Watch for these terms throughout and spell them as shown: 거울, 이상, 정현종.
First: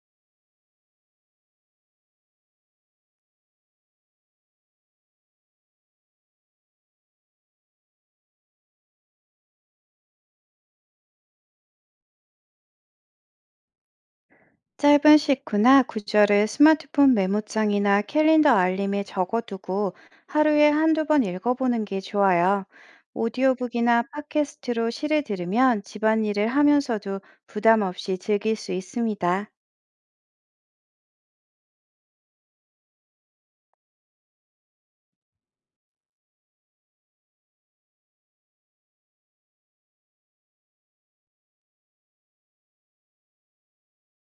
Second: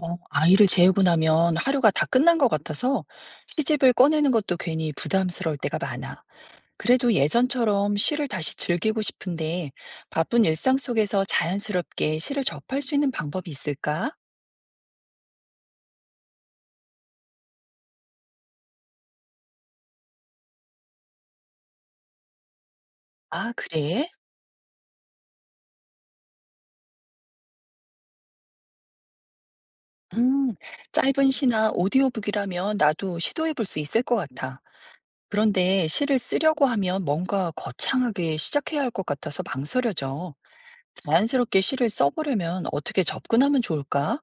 어, 아이를 재우고 나면 하루가 다 끝난 것 같아서 시집을 꺼내는 것도 괜히 부담스러울 때가 많아. 그래도 예전처럼 시를 다시 즐기고 싶은데 바쁜 일상 속에서 자연스럽게 시를 접할 수 있는 방법이 있을까? 짧은 식후나 구절을 스마트폰 메모장이나 캘린더 알림에 적어두고 하루에 한두 번 읽어보는 게 좋아요. 아, 오디오북이나 그래? 팟캐스트로 시를 들으면 집안일을 하면서도 부담 없이 즐길 수 있습니다. 음, 짧은 시나 오디오북이라면 나도 시도해 볼 수 있을 것 같아. 그런데 시를 쓰려고 하면 뭔가 거창하게 시작해야 할 것 같아서 망설여져. 자연스럽게 시를 써보려면 어떻게 접근하면 좋을까?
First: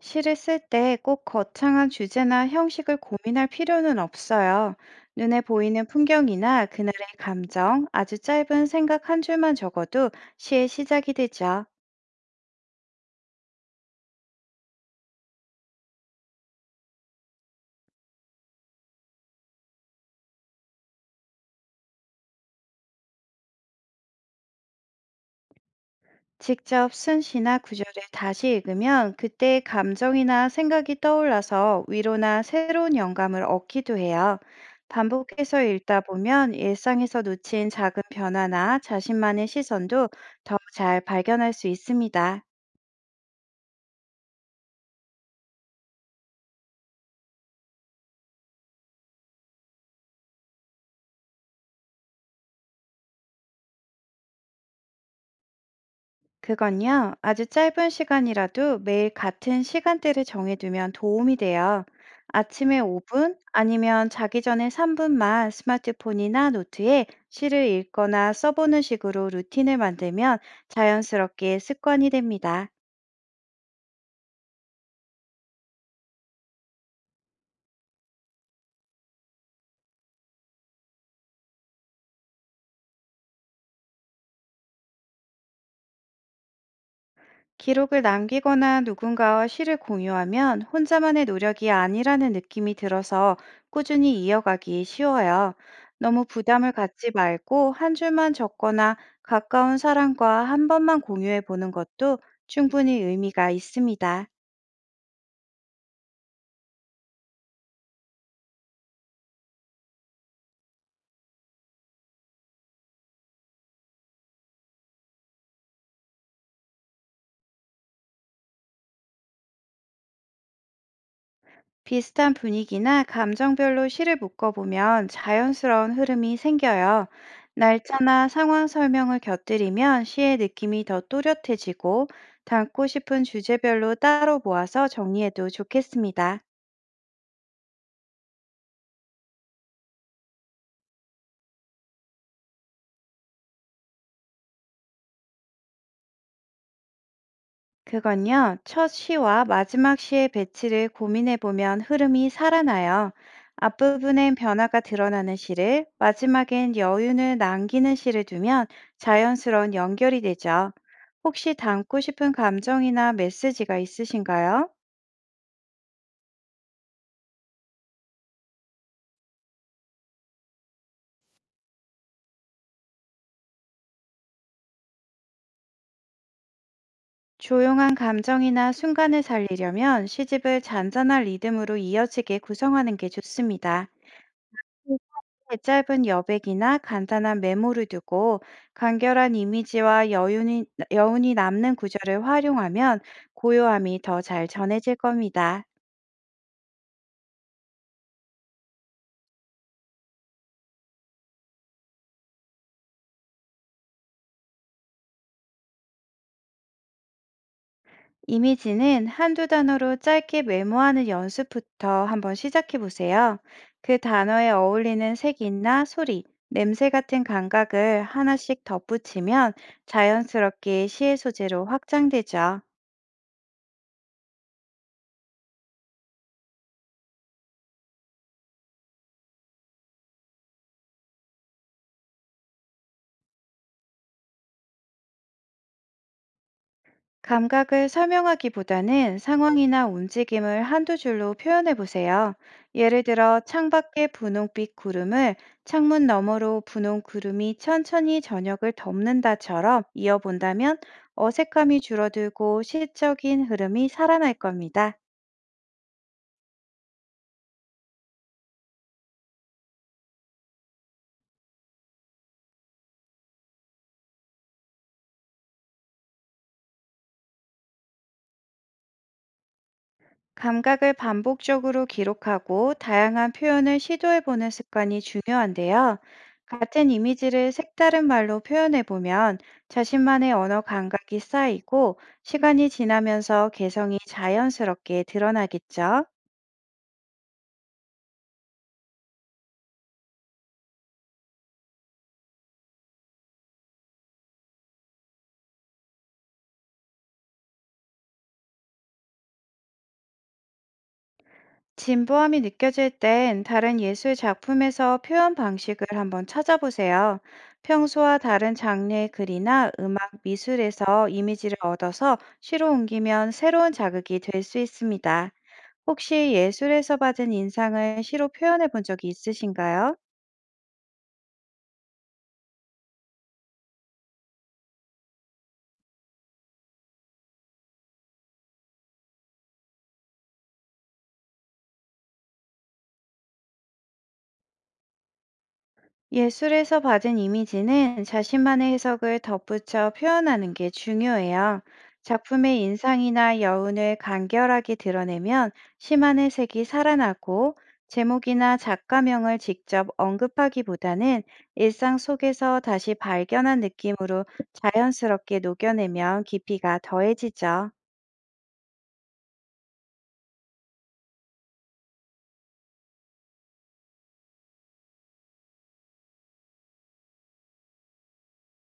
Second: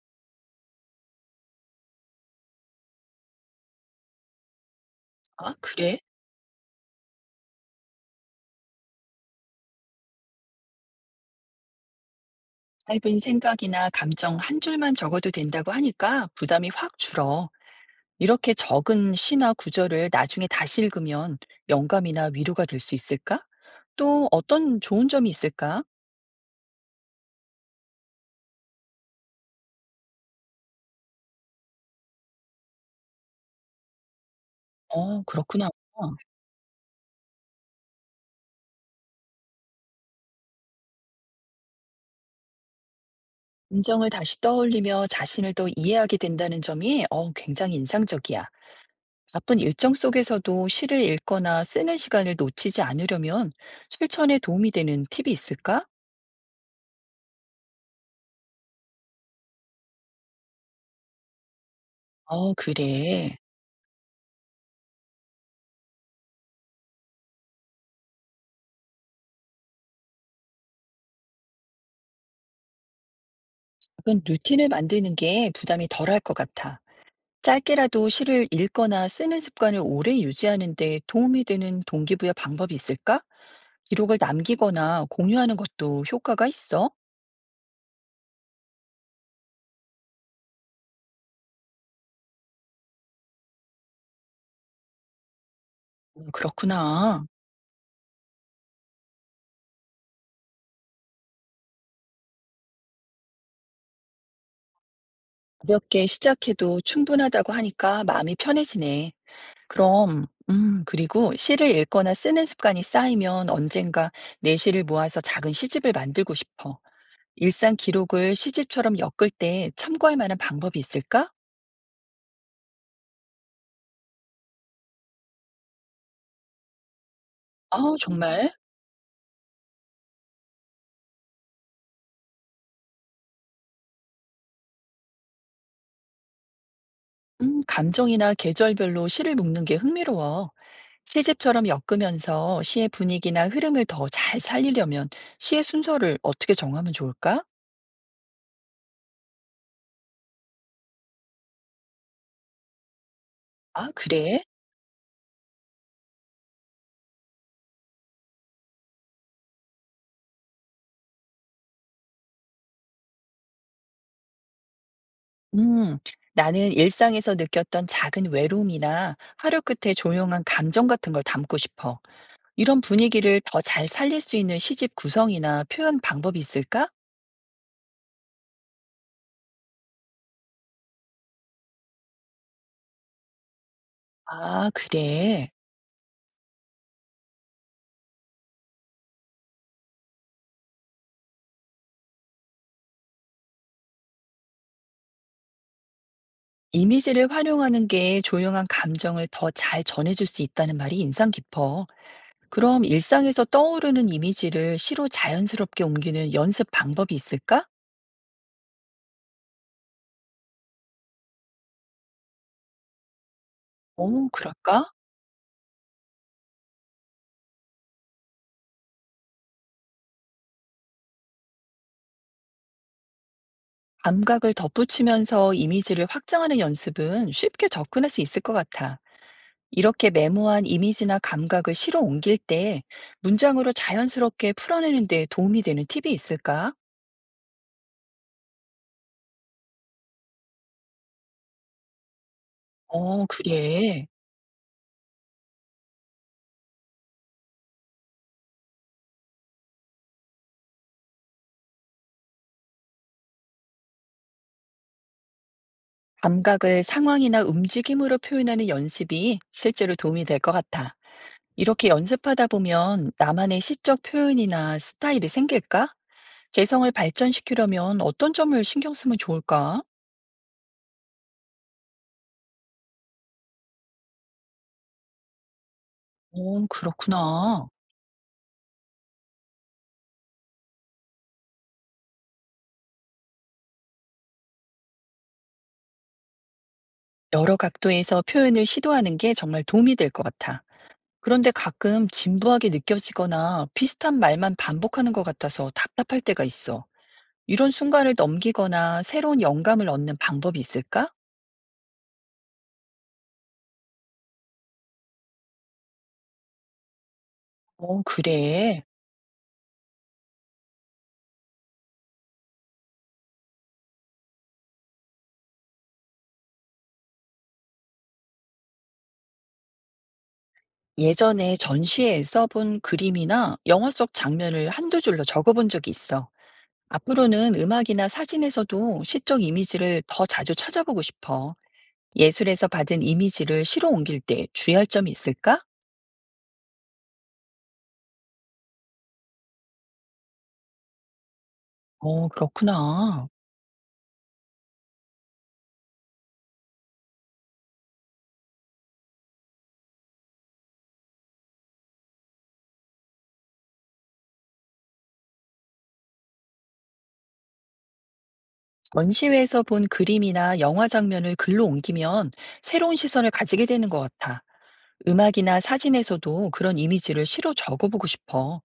시를 쓸 때 꼭 거창한 주제나 형식을 고민할 필요는 없어요. 눈에 아, 보이는 그래? 풍경이나 그날의 감정, 아주 짧은 생각 한 줄만 적어도 시의 시작이 되죠. 짧은 생각이나 감정 한 줄만 적어도 된다고 하니까 부담이 확 줄어. 이렇게 적은 시나 구절을 나중에 다시 읽으면 영감이나 위로가 될 수 있을까? 또 어떤 좋은 점이 있을까? 직접 쓴 시나 구절을 다시 읽으면 그때의 감정이나 생각이 떠올라서 위로나 새로운 영감을 얻기도 해요. 어, 반복해서 그렇구나. 읽다 보면 일상에서 놓친 작은 변화나 자신만의 시선도 더 잘 발견할 수 있습니다. 감정을 다시 떠올리며 자신을 더 이해하게 된다는 점이 굉장히 인상적이야. 바쁜 일정 속에서도 시를 읽거나 쓰는 시간을 놓치지 않으려면 실천에 도움이 되는 팁이 있을까? 그건요, 아주 짧은 시간이라도 매일 같은 시간대를 정해두면 도움이 돼요. 어, 아침에 그래. 5분 아니면 자기 전에 3분만 스마트폰이나 노트에 시를 읽거나 써보는 식으로 루틴을 만들면 자연스럽게 습관이 됩니다. 작은 루틴을 만드는 게 부담이 덜할 것 같아. 짧게라도 시를 읽거나 쓰는 습관을 오래 유지하는 데 도움이 되는 동기부여 방법이 있을까? 기록을 남기거나 공유하는 것도 효과가 있어? 기록을 남기거나 누군가와 시를 공유하면 혼자만의 노력이 아니라는 느낌이 들어서 꾸준히 이어가기 쉬워요. 너무 부담을 갖지 그렇구나. 말고 한 줄만 적거나 가까운 사람과 한 번만 공유해 보는 것도 충분히 의미가 있습니다. 가볍게 시작해도 충분하다고 하니까 마음이 편해지네. 그럼, 그리고 시를 읽거나 쓰는 습관이 쌓이면 언젠가 내 시를 모아서 작은 시집을 만들고 싶어. 일상 기록을 시집처럼 엮을 때 참고할 만한 방법이 있을까? 비슷한 분위기나 감정별로 시를 묶어보면 자연스러운 흐름이 생겨요. 아, 날짜나 정말? 상황 설명을 곁들이면 시의 느낌이 더 또렷해지고, 담고 싶은 주제별로 따로 모아서 정리해도 좋겠습니다. 감정이나 계절별로 시를 묶는 게 흥미로워. 시집처럼 엮으면서 시의 분위기나 흐름을 더 잘 살리려면 시의 순서를 어떻게 정하면 좋을까? 그건요, 첫 시와 마지막 시의 배치를 고민해 보면 흐름이 살아나요. 아, 앞부분엔 그래? 변화가 드러나는 시를, 마지막엔 여운을 남기는 시를 두면 자연스러운 연결이 되죠. 혹시 담고 싶은 감정이나 메시지가 있으신가요? 음, 나는 일상에서 느꼈던 작은 외로움이나 하루 끝에 조용한 감정 같은 걸 담고 싶어. 이런 분위기를 더 잘 살릴 수 있는 시집 구성이나 표현 방법이 있을까? 조용한 감정이나 순간을 살리려면 시집을 잔잔한 리듬으로 이어지게 구성하는 게 좋습니다. 아, 그래. 네, 짧은 여백이나 간단한 메모를 두고 간결한 이미지와 여운이 남는 구절을 활용하면 고요함이 더 잘 전해질 겁니다. 이미지를 활용하는 게 조용한 감정을 더 잘 전해줄 수 있다는 말이 인상 깊어. 그럼 일상에서 떠오르는 이미지를 시로 자연스럽게 옮기는 연습 방법이 있을까? 이미지는 한두 단어로 짧게 메모하는 연습부터 한번 시작해 보세요. 그 어, 단어에 그럴까? 어울리는 색이나 소리, 냄새 같은 감각을 하나씩 덧붙이면 자연스럽게 시의 소재로 확장되죠. 감각을 덧붙이면서 이미지를 확장하는 연습은 쉽게 접근할 수 있을 것 같아. 이렇게 메모한 이미지나 감각을 시로 옮길 때 문장으로 자연스럽게 풀어내는 데 도움이 되는 팁이 있을까? 감각을 설명하기보다는 상황이나 움직임을 한두 줄로 표현해 보세요. 예를 어, 들어, 창밖에 그래. 분홍빛 구름을 창문 너머로 분홍 구름이 천천히 저녁을 덮는다처럼 이어본다면 어색함이 줄어들고 시적인 흐름이 살아날 겁니다. 감각을 상황이나 움직임으로 표현하는 연습이 실제로 도움이 될 것 같아. 이렇게 연습하다 보면 나만의 시적 표현이나 스타일이 생길까? 개성을 발전시키려면 어떤 점을 신경 쓰면 좋을까? 감각을 반복적으로 기록하고 다양한 표현을 시도해 보는 습관이 중요한데요. 오, 같은 이미지를 그렇구나. 색다른 말로 표현해 보면 자신만의 언어 감각이 쌓이고 시간이 지나면서 개성이 자연스럽게 드러나겠죠. 여러 각도에서 표현을 시도하는 게 정말 도움이 될 것 같아. 그런데 가끔 진부하게 느껴지거나 비슷한 말만 반복하는 것 같아서 답답할 때가 있어. 이런 순간을 넘기거나 새로운 영감을 얻는 방법이 있을까? 진보함이 느껴질 땐 다른 예술 작품에서 표현 방식을 한번 찾아보세요. 어, 평소와 다른 그래. 장르의 글이나 음악, 미술에서 이미지를 얻어서 시로 옮기면 새로운 자극이 될 수 있습니다. 혹시 예술에서 받은 인상을 시로 표현해 본 적이 있으신가요? 예전에 전시회에서 본 그림이나 영화 속 장면을 한두 줄로 적어본 적이 있어. 앞으로는 음악이나 사진에서도 시적 이미지를 더 자주 찾아보고 싶어. 예술에서 받은 이미지를 시로 옮길 때 주의할 점이 있을까? 예술에서 받은 이미지는 자신만의 해석을 덧붙여 표현하는 게 중요해요. 어, 작품의 그렇구나. 인상이나 여운을 간결하게 드러내면 시만의 색이 살아나고 제목이나 작가명을 직접 언급하기보다는 일상 속에서 다시 발견한 느낌으로 자연스럽게 녹여내면 깊이가 더해지죠. 전시회에서 본 그림이나 영화 장면을 글로 옮기면 새로운 시선을 가지게 되는 것 같아. 음악이나 사진에서도 그런 이미지를 시로 적어보고 싶어.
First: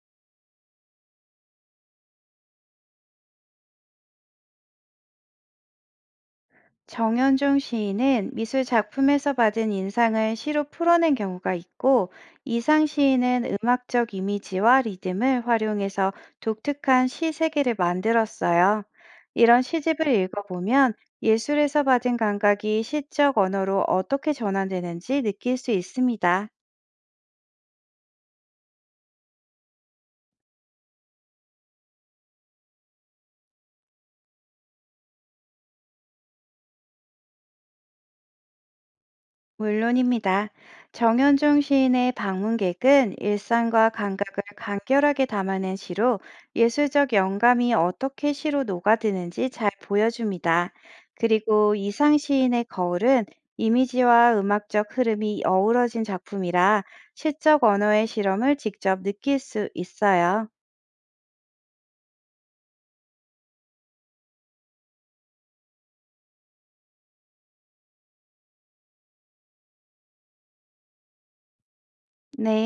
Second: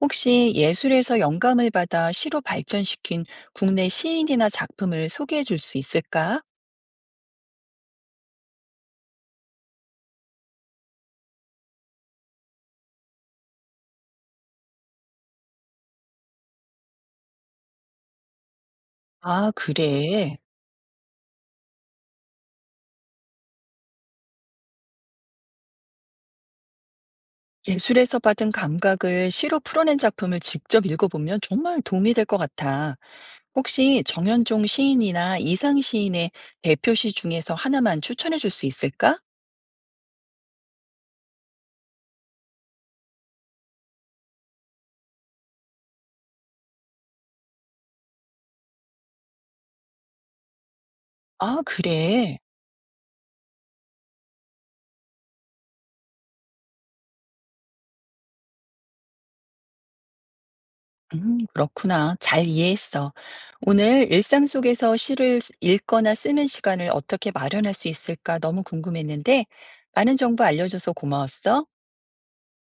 혹시 예술에서 영감을 받아 시로 발전시킨 국내 시인이나 작품을 소개해 줄 수 있을까? 정현종 시인은 미술 작품에서 받은 인상을 시로 풀어낸 경우가 있고, 이상 시인은 음악적 이미지와 리듬을 활용해서 독특한 시 세계를 만들었어요. 아, 이런 시집을 그래. 읽어보면 예술에서 받은 감각이 시적 언어로 어떻게 전환되는지 느낄 수 있습니다. 예술에서 받은 감각을 시로 풀어낸 작품을 직접 읽어보면 정말 도움이 될 것 같아. 혹시 정현종 시인이나 이상 시인의 대표 시 중에서 하나만 추천해 줄 수 있을까? 물론입니다. 정현종 시인의 방문객은 일상과 감각을 간결하게 담아낸 시로 예술적 영감이 어떻게 시로 녹아드는지 잘 보여줍니다. 아, 그리고 이상 그래. 시인의 거울은 이미지와 음악적 흐름이 어우러진 작품이라 시적 언어의 실험을 직접 느낄 수 있어요. 그렇구나. 잘 이해했어. 오늘 일상 속에서 읽거나 쓰는 시간을 어떻게 마련할 수 있을까 너무 궁금했는데, 많은 정보 알려줘서 고마웠어. 네.